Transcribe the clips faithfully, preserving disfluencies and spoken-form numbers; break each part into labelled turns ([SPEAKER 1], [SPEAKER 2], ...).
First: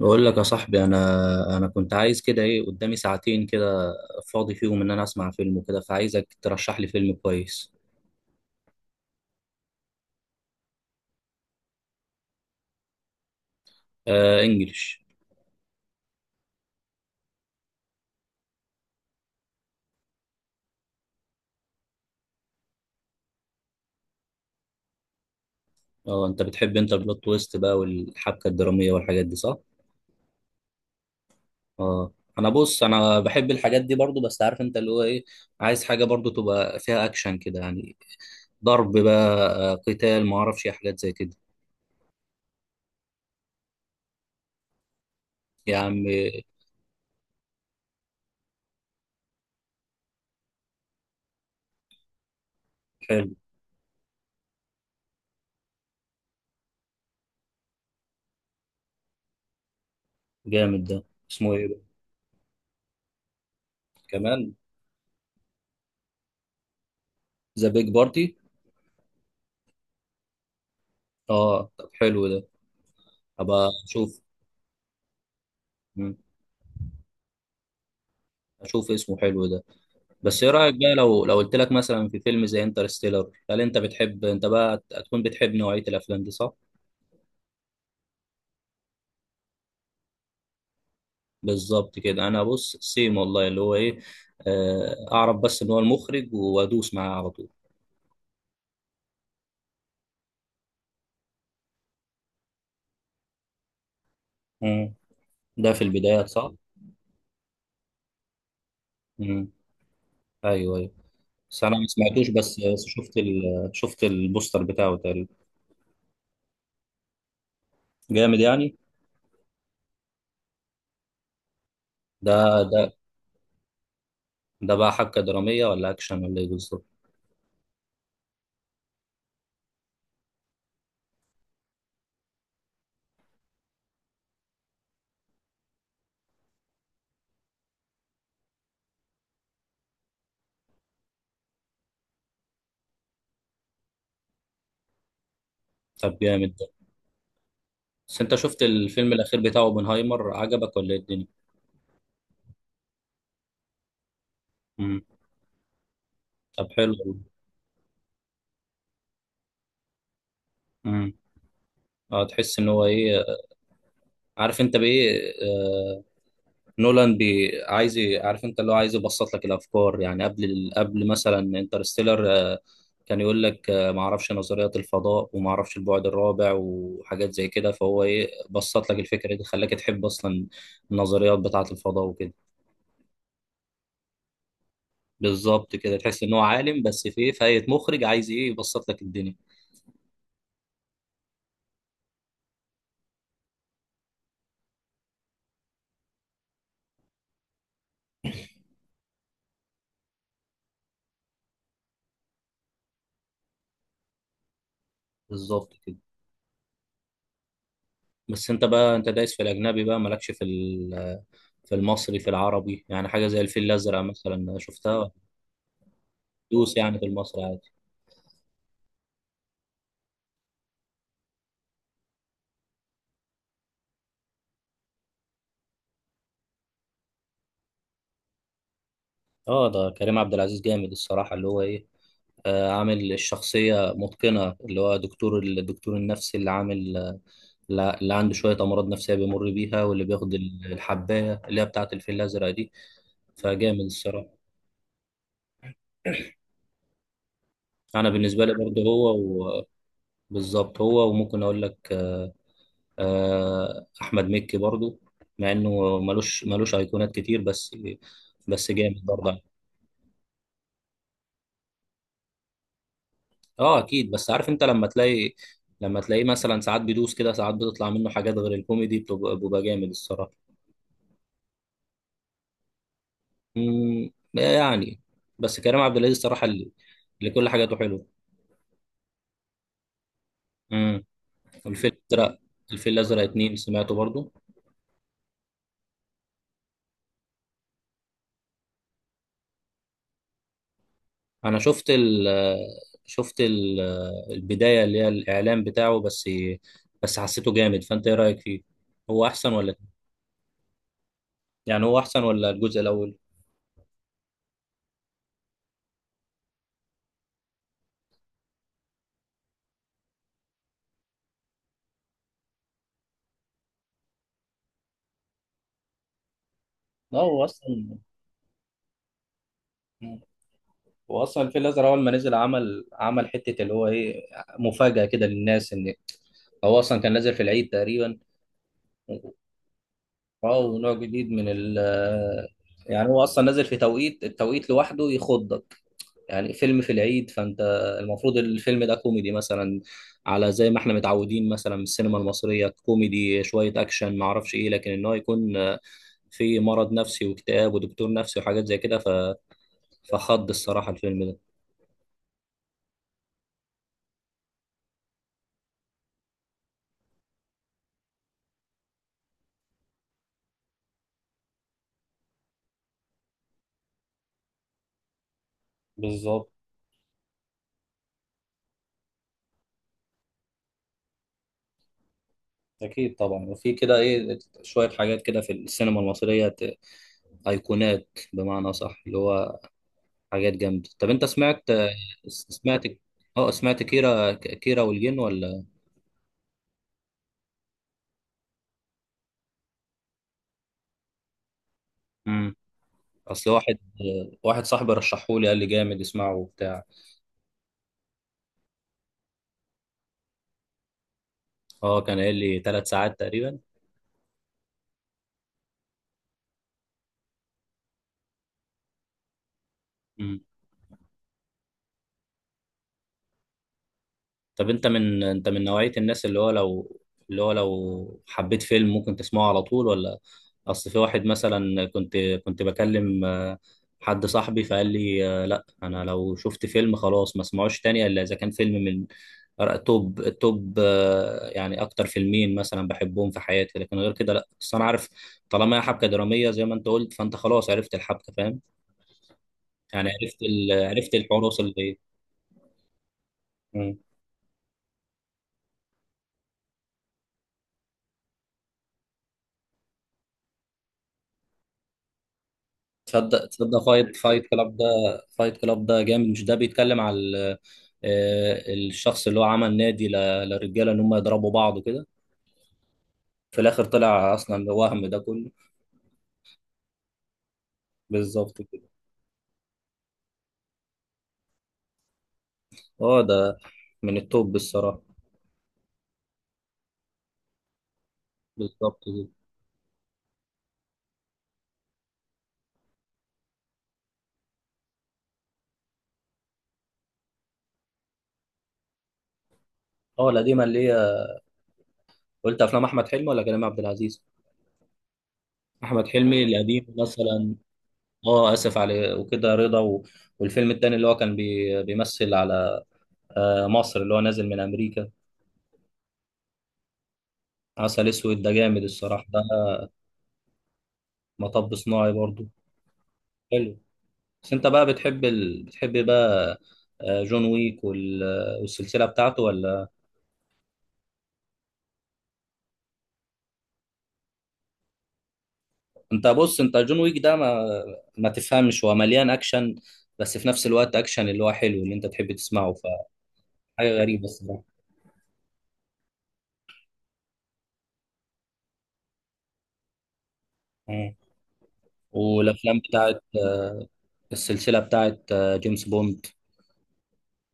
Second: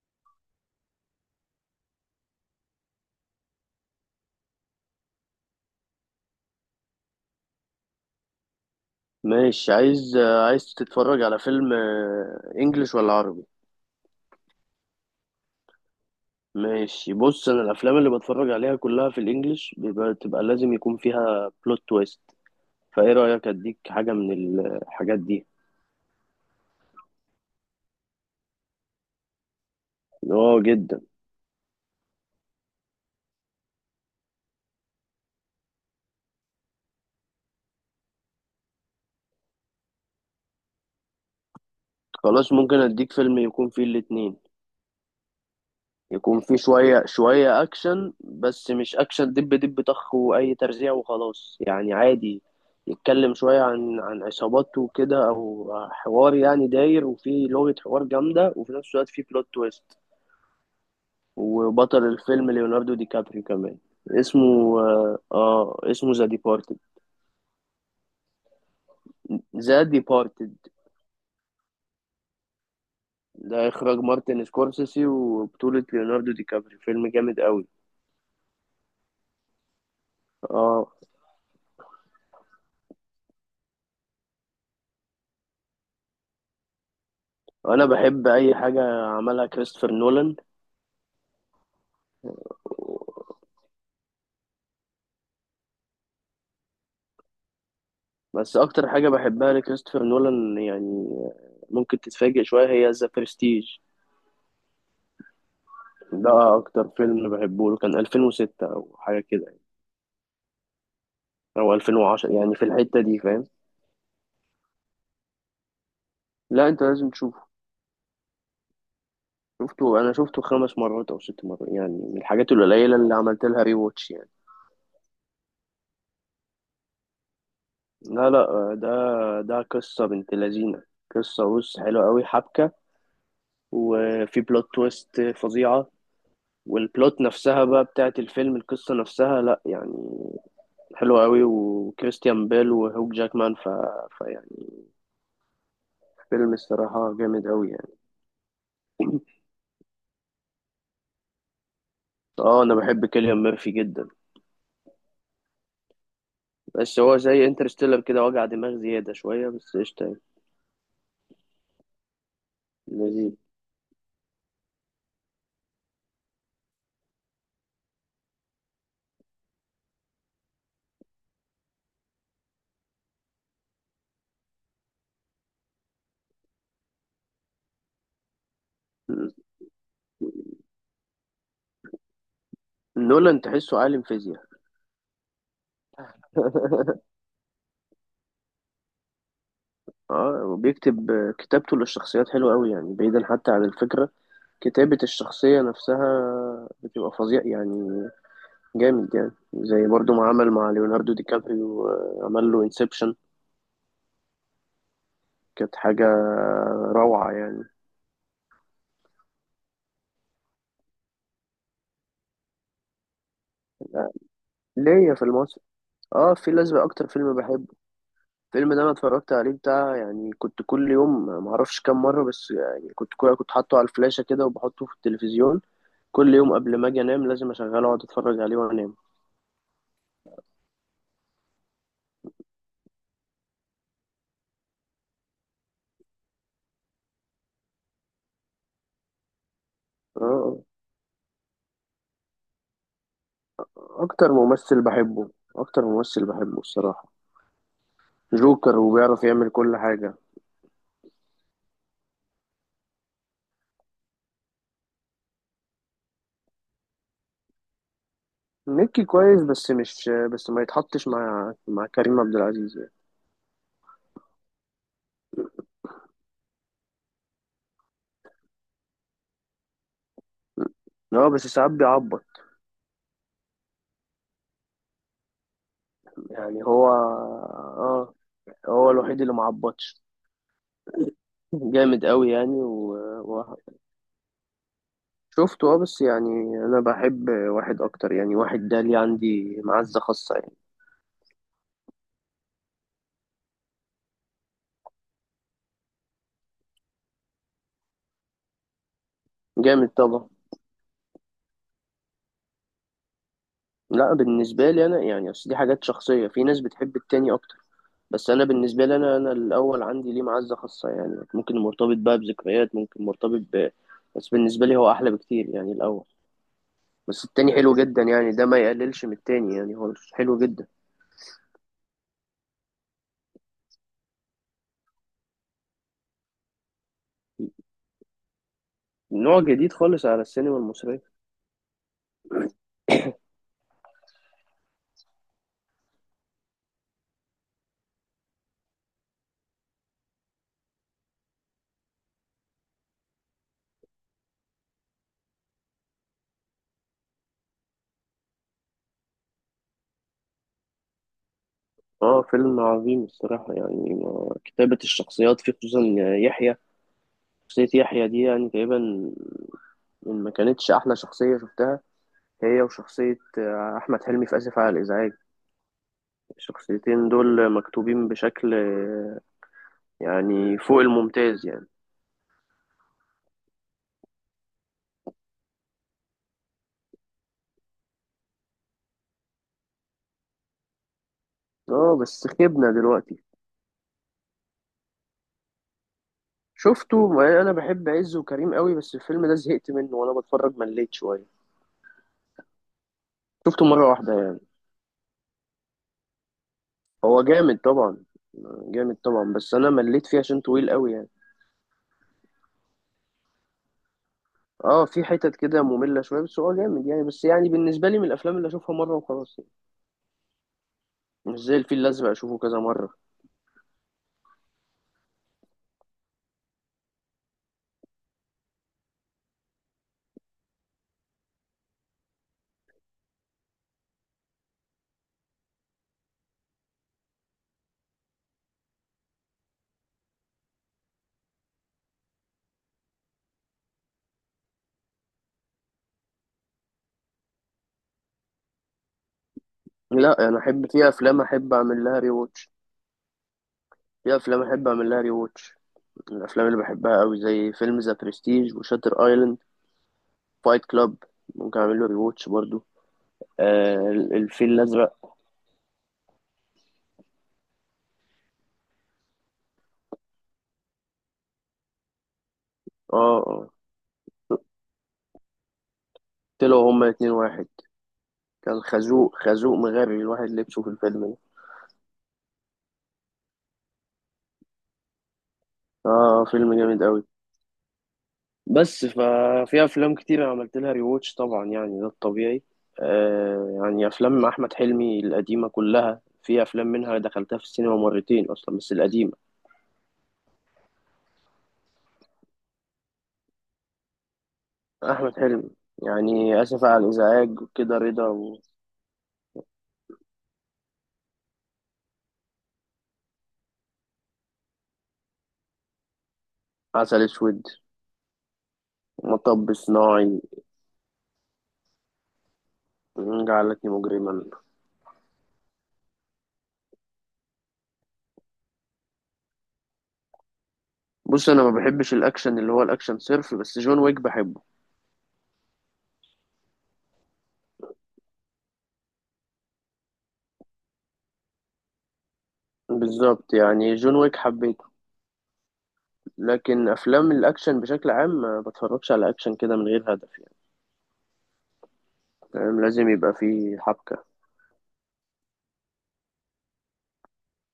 [SPEAKER 1] بقول لك يا صاحبي، انا انا كنت عايز كده ايه، قدامي ساعتين كده فاضي فيهم ان انا اسمع فيلم وكده، فعايزك ترشح لي فيلم كويس.
[SPEAKER 2] ماشي. عايز عايز تتفرج على فيلم، آه، انجليش ولا عربي؟
[SPEAKER 1] آه، انجلش.
[SPEAKER 2] ماشي، بص، انا الافلام اللي بتفرج عليها كلها في الانجليش بيبقى تبقى لازم يكون فيها بلوت تويست. فايه رايك اديك حاجه من الحاجات دي؟
[SPEAKER 1] اه، انت بتحب انت البلوت تويست بقى والحبكه الدراميه والحاجات دي صح؟
[SPEAKER 2] اه جدا.
[SPEAKER 1] اه، انا بص انا بحب الحاجات دي برضو، بس عارف انت اللي هو ايه، عايز حاجه برضو تبقى فيها اكشن كده يعني. ضرب بقى، آه، قتال، ما اعرفش إيه، حاجات زي كده.
[SPEAKER 2] خلاص ممكن اديك فيلم يكون فيه الاتنين.
[SPEAKER 1] يا عم.
[SPEAKER 2] يكون في شوية شوية أكشن، بس مش أكشن دب دب طخ وأي ترزيع وخلاص يعني، عادي.
[SPEAKER 1] حلو.
[SPEAKER 2] يتكلم شوية عن عن عصاباته وكده، أو حوار يعني داير، وفي لغة حوار جامدة، وفي نفس الوقت في بلوت تويست.
[SPEAKER 1] جامد ده. اسمه ايه بقى؟
[SPEAKER 2] وبطل الفيلم ليوناردو دي كابريو كمان.
[SPEAKER 1] كمان.
[SPEAKER 2] اسمه آه آه، اسمه ذا ديبارتد.
[SPEAKER 1] ذا بيج بارتي.
[SPEAKER 2] ذا ديبارتد،
[SPEAKER 1] اه، طب حلو ده.
[SPEAKER 2] ده
[SPEAKER 1] ابقى
[SPEAKER 2] إخراج
[SPEAKER 1] اشوف
[SPEAKER 2] مارتن سكورسيسي وبطولة ليوناردو دي كابريو، فيلم جامد قوي.
[SPEAKER 1] اشوف اسمه حلو ده. بس ايه رايك
[SPEAKER 2] اه،
[SPEAKER 1] بقى لو لو قلت لك مثلا في فيلم زي انترستيلر، هل انت بتحب، انت بقى هتكون بتحب نوعيه الافلام دي صح؟
[SPEAKER 2] انا بحب اي حاجه عملها كريستوفر نولان.
[SPEAKER 1] بالظبط كده. انا بص سيم والله اللي هو ايه. آه، اعرف بس ان هو المخرج وادوس معاه على طول.
[SPEAKER 2] بس اكتر حاجه بحبها لكريستوفر نولان يعني، ممكن تتفاجئ شويه، هي ذا برستيج.
[SPEAKER 1] مم. ده في البدايات صح.
[SPEAKER 2] ده اكتر فيلم بحبه له، كان ألفين وستة او حاجه كده
[SPEAKER 1] مم.
[SPEAKER 2] يعني،
[SPEAKER 1] ايوه، ايوه. بس
[SPEAKER 2] او
[SPEAKER 1] انا ما سمعتوش،
[SPEAKER 2] ألفين وعشرة، يعني
[SPEAKER 1] بس
[SPEAKER 2] في
[SPEAKER 1] بس
[SPEAKER 2] الحته
[SPEAKER 1] شفت
[SPEAKER 2] دي، فاهم؟
[SPEAKER 1] ال... شفت البوستر بتاعه تقريبا.
[SPEAKER 2] لا انت لازم تشوفه.
[SPEAKER 1] جامد يعني.
[SPEAKER 2] شفته انا شفته خمس مرات او ست مرات، يعني من
[SPEAKER 1] ده
[SPEAKER 2] الحاجات
[SPEAKER 1] ده
[SPEAKER 2] القليله اللي عملت لها ري واتش يعني.
[SPEAKER 1] ده بقى حبكه دراميه ولا اكشن ولا ايه بالظبط؟
[SPEAKER 2] لا لا، ده ده قصه بنت لذينه. قصه، بص، حلوه قوي، حبكه، وفي بلوت تويست فظيعه. والبلوت نفسها بقى بتاعت الفيلم، القصه نفسها لا يعني، حلو قوي. وكريستيان بيل وهوك جاكمان، ف... فيعني
[SPEAKER 1] طب
[SPEAKER 2] فيلم
[SPEAKER 1] جامد ده.
[SPEAKER 2] الصراحة جامد قوي يعني.
[SPEAKER 1] بس انت شفت الفيلم الاخير بتاعه اوبنهايمر؟ عجبك ولا ايه الدنيا؟
[SPEAKER 2] اه، انا بحب كيليان ميرفي جدا.
[SPEAKER 1] مم. طب حلو
[SPEAKER 2] بس هو
[SPEAKER 1] والله.
[SPEAKER 2] زي انترستيلر كده، وجع دماغ زيادة شوية، بس قشطة يعني.
[SPEAKER 1] مم. اه، تحس ان هو ايه،
[SPEAKER 2] لذيذ.
[SPEAKER 1] عارف انت بايه. آه نولان بي عايز ي- عارف انت اللي هو عايز يبسط لك الافكار، يعني قبل ال- قبل مثلا انترستيلر آه كان يقول لك آه ما اعرفش نظريات الفضاء، وما اعرفش البعد الرابع وحاجات زي كده، فهو ايه، بسط لك الفكره دي، خلاك تحب اصلا النظريات بتاعه الفضاء وكده.
[SPEAKER 2] نولان تحسه عالم فيزياء.
[SPEAKER 1] بالظبط كده. تحس ان هو عالم، بس في ايه، فاية مخرج عايز ايه، يبسط لك الدنيا.
[SPEAKER 2] اه، وبيكتب. كتابته للشخصيات حلوة قوي يعني، بعيدا حتى عن الفكرة، كتابة الشخصية نفسها بتبقى فظيع يعني. جامد يعني، زي برضو ما عمل مع ليوناردو دي كابريو، آه، عمل له انسبشن.
[SPEAKER 1] بالظبط
[SPEAKER 2] كانت
[SPEAKER 1] كده.
[SPEAKER 2] حاجة روعة يعني.
[SPEAKER 1] بس انت بقى انت دايس في الاجنبي بقى، مالكش في ال- في المصري، في العربي. يعني حاجه زي الفيل الازرق مثلا شفتها؟
[SPEAKER 2] ليا في المصري. اه، الفيل
[SPEAKER 1] دوس
[SPEAKER 2] الازرق
[SPEAKER 1] يعني في
[SPEAKER 2] اكتر فيلم
[SPEAKER 1] المصري عادي.
[SPEAKER 2] بحبه. الفيلم ده انا اتفرجت عليه بتاع يعني، كنت كل يوم ما اعرفش كام مره، بس يعني كنت كنت حاطه على الفلاشه كده، وبحطه في التلفزيون كل يوم قبل ما اجي انام. لازم اشغله واقعد اتفرج عليه وانام.
[SPEAKER 1] اه، ده كريم عبد العزيز جامد الصراحه اللي هو ايه. آه عامل الشخصيه متقنه، اللي هو دكتور الدكتور النفسي اللي عامل، لا- اللي عنده شويه امراض نفسيه بيمر بيها، واللي
[SPEAKER 2] اه
[SPEAKER 1] بياخد ال-
[SPEAKER 2] آه.
[SPEAKER 1] الحبايه اللي هي بتاعه الفيل الازرق دي، فجامد الصراحه.
[SPEAKER 2] اكتر ممثل بحبه اكتر ممثل بحبه الصراحه.
[SPEAKER 1] انا بالنسبه لي
[SPEAKER 2] جوكر،
[SPEAKER 1] برضه هو
[SPEAKER 2] وبيعرف يعمل
[SPEAKER 1] و-
[SPEAKER 2] كل حاجه.
[SPEAKER 1] بالظبط، هو وممكن اقول لك آه، احمد مكي برضو، مع انه ملوش ملوش ايقونات كتير، بس بس جامد
[SPEAKER 2] ميكي
[SPEAKER 1] برضه.
[SPEAKER 2] كويس، بس مش بس ما يتحطش مع مع كريم عبد العزيز يعني.
[SPEAKER 1] اه اكيد، بس عارف انت لما تلاقي، لما تلاقيه مثلا ساعات بيدوس كده، ساعات بتطلع منه حاجات غير الكوميدي، بتبقى بيبقى جامد الصراحه.
[SPEAKER 2] اه بس ساعات بيعبط.
[SPEAKER 1] امم يعني، بس كريم عبد العزيز الصراحه
[SPEAKER 2] يعني
[SPEAKER 1] اللي,
[SPEAKER 2] هو
[SPEAKER 1] اللي كل حاجاته
[SPEAKER 2] اه،
[SPEAKER 1] حلوه.
[SPEAKER 2] هو الوحيد اللي ما عبطش.
[SPEAKER 1] امم الفيل
[SPEAKER 2] جامد قوي
[SPEAKER 1] الازرق،
[SPEAKER 2] يعني
[SPEAKER 1] الفيل الازرق
[SPEAKER 2] و-
[SPEAKER 1] اتنين سمعته برضو.
[SPEAKER 2] وشفته، اه، بس يعني انا بحب واحد اكتر يعني، واحد ده ليه عندي معزة خاصة يعني.
[SPEAKER 1] انا شفت ال شفت ال البدايه اللي هي الاعلان بتاعه بس، بس حسيته جامد، فانت ايه رايك فيه؟ هو احسن ولا،
[SPEAKER 2] جامد طبعا.
[SPEAKER 1] يعني هو احسن ولا الجزء الاول؟
[SPEAKER 2] لا، بالنسبة لي انا يعني، اصل دي حاجات شخصية، في ناس بتحب التاني اكتر، بس انا بالنسبة لي انا، انا الاول عندي ليه معزة خاصة يعني، ممكن مرتبط بقى بذكريات، ممكن مرتبط ب... بس بالنسبة لي هو احلى بكتير يعني الاول.
[SPEAKER 1] لا،
[SPEAKER 2] بس
[SPEAKER 1] هو
[SPEAKER 2] التاني حلو
[SPEAKER 1] اصلا
[SPEAKER 2] جدا يعني، ده ما يقللش من التاني يعني، هو حلو جدا.
[SPEAKER 1] هو اصلا الفيل الازرق اول ما نزل، عمل عمل حته اللي هو ايه، مفاجاه كده للناس، ان هو اصلا كان نازل في العيد تقريبا.
[SPEAKER 2] نوع جديد خالص على السينما
[SPEAKER 1] اه، ونوع
[SPEAKER 2] المصرية.
[SPEAKER 1] جديد من ال يعني، هو اصلا نازل في توقيت التوقيت لوحده يخضك. يعني فيلم في العيد، فانت المفروض الفيلم ده كوميدي مثلا، على زي ما احنا متعودين مثلا من السينما المصرية، كوميدي، شوية اكشن، ما اعرفش ايه، لكن ان هو يكون آه، في مرض نفسي، واكتئاب، ودكتور نفسي، وحاجات زي كده. ف... فخض الصراحة الفيلم ده.
[SPEAKER 2] اه فيلم عظيم الصراحة يعني. ما- كتابة الشخصيات فيه خصوصا، يحيى، شخصية يحيى دي يعني تقريبا، إن ما كانتش أحلى شخصية شفتها، هي وشخصية آه، أحمد حلمي في آسف على الإزعاج.
[SPEAKER 1] بالظبط.
[SPEAKER 2] الشخصيتين دول مكتوبين بشكل آه، يعني فوق الممتاز يعني.
[SPEAKER 1] أكيد طبعا، وفي كده إيه، شوية حاجات كده في السينما المصرية ت- أيقونات بمعنى صح، اللي هو حاجات جامدة. طب أنت سمعت
[SPEAKER 2] اه بس خيبنا
[SPEAKER 1] سمعت
[SPEAKER 2] دلوقتي.
[SPEAKER 1] أه سمعت كيرة كيرة والجن ولا؟
[SPEAKER 2] شفته، ما أنا بحب عز وكريم قوي، بس الفيلم ده زهقت منه، وأنا بتفرج مليت شوية.
[SPEAKER 1] مم. اصل
[SPEAKER 2] شفته
[SPEAKER 1] واحد
[SPEAKER 2] مرة واحدة يعني.
[SPEAKER 1] واحد صاحبي رشحهولي، قال لي جامد اسمعه وبتاع.
[SPEAKER 2] هو جامد طبعا، جامد طبعا، بس أنا مليت فيه عشان طويل قوي يعني.
[SPEAKER 1] اه، كان قايل لي ثلاث ساعات تقريبا.
[SPEAKER 2] اه، في حتت كده مملة شوية، بس هو جامد يعني، بس يعني بالنسبة لي من الأفلام اللي أشوفها مرة وخلاص يعني، مش زي الفيل الأزرق أشوفه كذا مرة.
[SPEAKER 1] طب انت من، انت من نوعية الناس اللي هو لو، اللي هو لو حبيت فيلم ممكن تسمعه على طول ولا؟ اصل في واحد مثلا، كنت كنت بكلم آه، حد صاحبي، فقال لي آه، لا انا لو شفت فيلم خلاص ما اسمعوش تاني، الا اذا كان فيلم من أر- توب توب آه، يعني اكتر فيلمين مثلا بحبهم في حياتي، لكن غير كده لا. بس انا عارف طالما هي حبكة درامية زي ما انت قلت، فانت خلاص عرفت الحبكة فاهم. يعني
[SPEAKER 2] لا أنا
[SPEAKER 1] عرفت
[SPEAKER 2] أحب،
[SPEAKER 1] ال...
[SPEAKER 2] في
[SPEAKER 1] عرفت
[SPEAKER 2] أفلام أحب
[SPEAKER 1] الحراس
[SPEAKER 2] أعمل
[SPEAKER 1] اللي.
[SPEAKER 2] لها ري واتش. في أفلام أحب أعمل لها ري واتش من الأفلام اللي بحبها أوي زي فيلم ذا برستيج وشاتر أيلاند. فايت كلاب ممكن أعمل له ري واتش برضه.
[SPEAKER 1] تصدق
[SPEAKER 2] آه،
[SPEAKER 1] تصدق فايت فايت
[SPEAKER 2] الفيل
[SPEAKER 1] كلاب ده،
[SPEAKER 2] الأزرق.
[SPEAKER 1] فايت كلاب ده جامد. مش ده بيتكلم على ال- آه، الشخص اللي هو عمل نادي ل- للرجاله ان هم يضربوا بعض كده،
[SPEAKER 2] اه اه.
[SPEAKER 1] في الاخر طلع اصلا وهم ده كله.
[SPEAKER 2] طلعوا هما اتنين واحد. كان
[SPEAKER 1] بالظبط كده.
[SPEAKER 2] خازوق، خازوق مغري الواحد لبسه في الفيلم ده.
[SPEAKER 1] اه، ده من التوب الصراحه.
[SPEAKER 2] اه فيلم جامد أوي. بس
[SPEAKER 1] بالظبط كده.
[SPEAKER 2] ففي افلام كتير انا عملت لها ريواتش طبعا يعني، ده الطبيعي. آه، يعني افلام احمد حلمي القديمه كلها، في افلام منها دخلتها في السينما مرتين اصلا، بس القديمه.
[SPEAKER 1] اه القديمه اللي هي، قلت افلام احمد حلمي ولا كريم عبد العزيز؟
[SPEAKER 2] احمد حلمي.
[SPEAKER 1] احمد
[SPEAKER 2] يعني
[SPEAKER 1] حلمي
[SPEAKER 2] اسف على
[SPEAKER 1] القديم
[SPEAKER 2] الازعاج
[SPEAKER 1] مثلا.
[SPEAKER 2] كده، رضا،
[SPEAKER 1] اه، اسف على وكده رضا و... والفيلم التاني اللي هو كان بي... بيمثل على آه، مصر، اللي هو نازل من امريكا.
[SPEAKER 2] وعسل اسود،
[SPEAKER 1] عسل اسود ده جامد الصراحه ده.
[SPEAKER 2] مطب صناعي،
[SPEAKER 1] مطب صناعي برضو.
[SPEAKER 2] جعلتني
[SPEAKER 1] حلو.
[SPEAKER 2] مجرما.
[SPEAKER 1] بس انت بقى بتحب ال... بتحب بقى آه، جون ويك وال... والسلسله بتاعته ولا؟
[SPEAKER 2] بص انا ما بحبش الاكشن اللي هو الاكشن صرف، بس جون ويك بحبه.
[SPEAKER 1] انت بص، انت جون ويك ده ما ما تفهمش، هو مليان اكشن، بس في نفس الوقت اكشن اللي هو حلو، اللي انت تحب تسمعه،
[SPEAKER 2] بالظبط، يعني
[SPEAKER 1] فحاجه
[SPEAKER 2] جون ويك
[SPEAKER 1] غريبه
[SPEAKER 2] حبيته،
[SPEAKER 1] الصراحه.
[SPEAKER 2] لكن افلام الاكشن بشكل عام ما بتفرجش على اكشن كده من غير هدف يعني.
[SPEAKER 1] مم.
[SPEAKER 2] فاهم،
[SPEAKER 1] والافلام
[SPEAKER 2] لازم يبقى
[SPEAKER 1] بتاعت
[SPEAKER 2] فيه حبكة.
[SPEAKER 1] السلسله بتاعت آه، جيمس بوند،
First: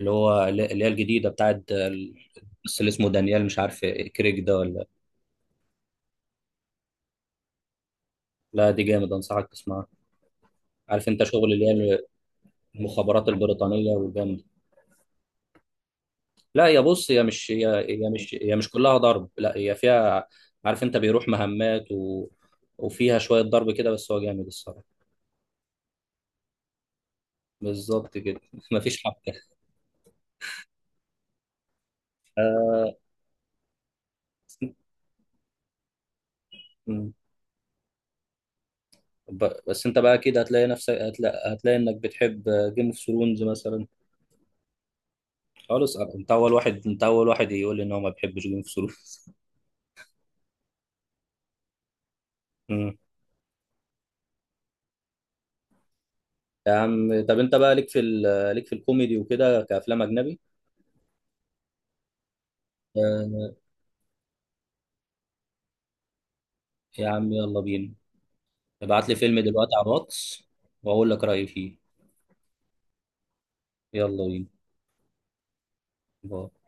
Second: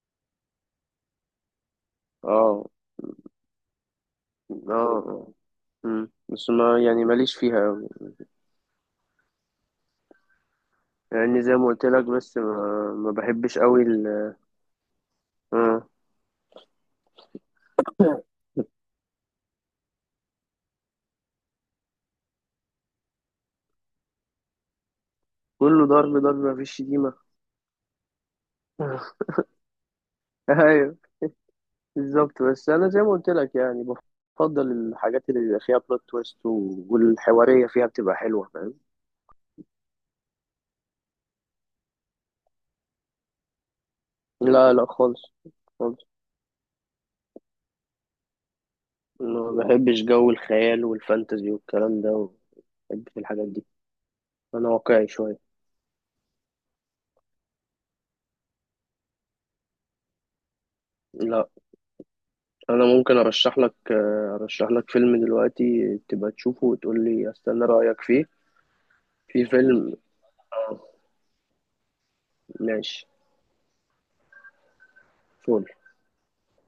[SPEAKER 1] اللي هو اللي هي الجديده بتاعت آه، ال-
[SPEAKER 2] اه
[SPEAKER 1] بس اللي اسمه دانيال، مش عارف، كريك ده
[SPEAKER 2] اه
[SPEAKER 1] ولا؟
[SPEAKER 2] آه. مم. بس ما يعني ماليش فيها أوي.
[SPEAKER 1] لا دي جامد، انصحك تسمعها. عارف انت
[SPEAKER 2] يعني
[SPEAKER 1] شغل
[SPEAKER 2] زي
[SPEAKER 1] اللي
[SPEAKER 2] ما قلت
[SPEAKER 1] هي
[SPEAKER 2] لك، بس ما, ما
[SPEAKER 1] المخابرات
[SPEAKER 2] بحبش أوي
[SPEAKER 1] البريطانيه
[SPEAKER 2] ال...
[SPEAKER 1] والجامد.
[SPEAKER 2] آه.
[SPEAKER 1] لا يا بص، هي مش هي هي مش هي مش كلها ضرب. لا هي فيها، عارف انت، بيروح مهمات و... وفيها شوية ضرب كده، بس هو جامد الصراحة.
[SPEAKER 2] كله ضرب ضرب، مفيش شتيمة.
[SPEAKER 1] بالظبط كده. مفيش حبكة.
[SPEAKER 2] أيوه بالظبط. بس أنا
[SPEAKER 1] آه.
[SPEAKER 2] زي ما قلت لك يعني، بفضل الحاجات اللي بيبقى فيها بلوت تويست و-
[SPEAKER 1] مم.
[SPEAKER 2] والحوارية فيها بتبقى حلوة، فاهم.
[SPEAKER 1] ب- بس انت بقى كده هتلاقي نفسك، هتلاقي, هتلاقي انك بتحب جيم اوف ثرونز مثلا؟
[SPEAKER 2] لا لا خالص،
[SPEAKER 1] خالص،
[SPEAKER 2] خالص
[SPEAKER 1] انت اول واحد انت اول واحد يقول لي ان هو ما بيحبش جيم اوف ثرونز.
[SPEAKER 2] ما بحبش جو الخيال والفانتزي والكلام ده، ما بحبش الحاجات دي. أنا واقعي شوية.
[SPEAKER 1] يا عم طب انت بقى ليك في ال... ليك في الكوميدي وكده كافلام اجنبي.
[SPEAKER 2] لا، انا ممكن
[SPEAKER 1] آه.
[SPEAKER 2] ارشح لك، آه، ارشح لك فيلم دلوقتي تبقى تشوفه وتقول
[SPEAKER 1] يا
[SPEAKER 2] لي،
[SPEAKER 1] عم يلا
[SPEAKER 2] استنى
[SPEAKER 1] بينا،
[SPEAKER 2] رايك فيه.
[SPEAKER 1] ابعت لي فيلم
[SPEAKER 2] في
[SPEAKER 1] دلوقتي على
[SPEAKER 2] فيلم،
[SPEAKER 1] الواتس،
[SPEAKER 2] آه،
[SPEAKER 1] واقول لك رأيي فيه.
[SPEAKER 2] ماشي.
[SPEAKER 1] يلا بينا.
[SPEAKER 2] فول.
[SPEAKER 1] باي.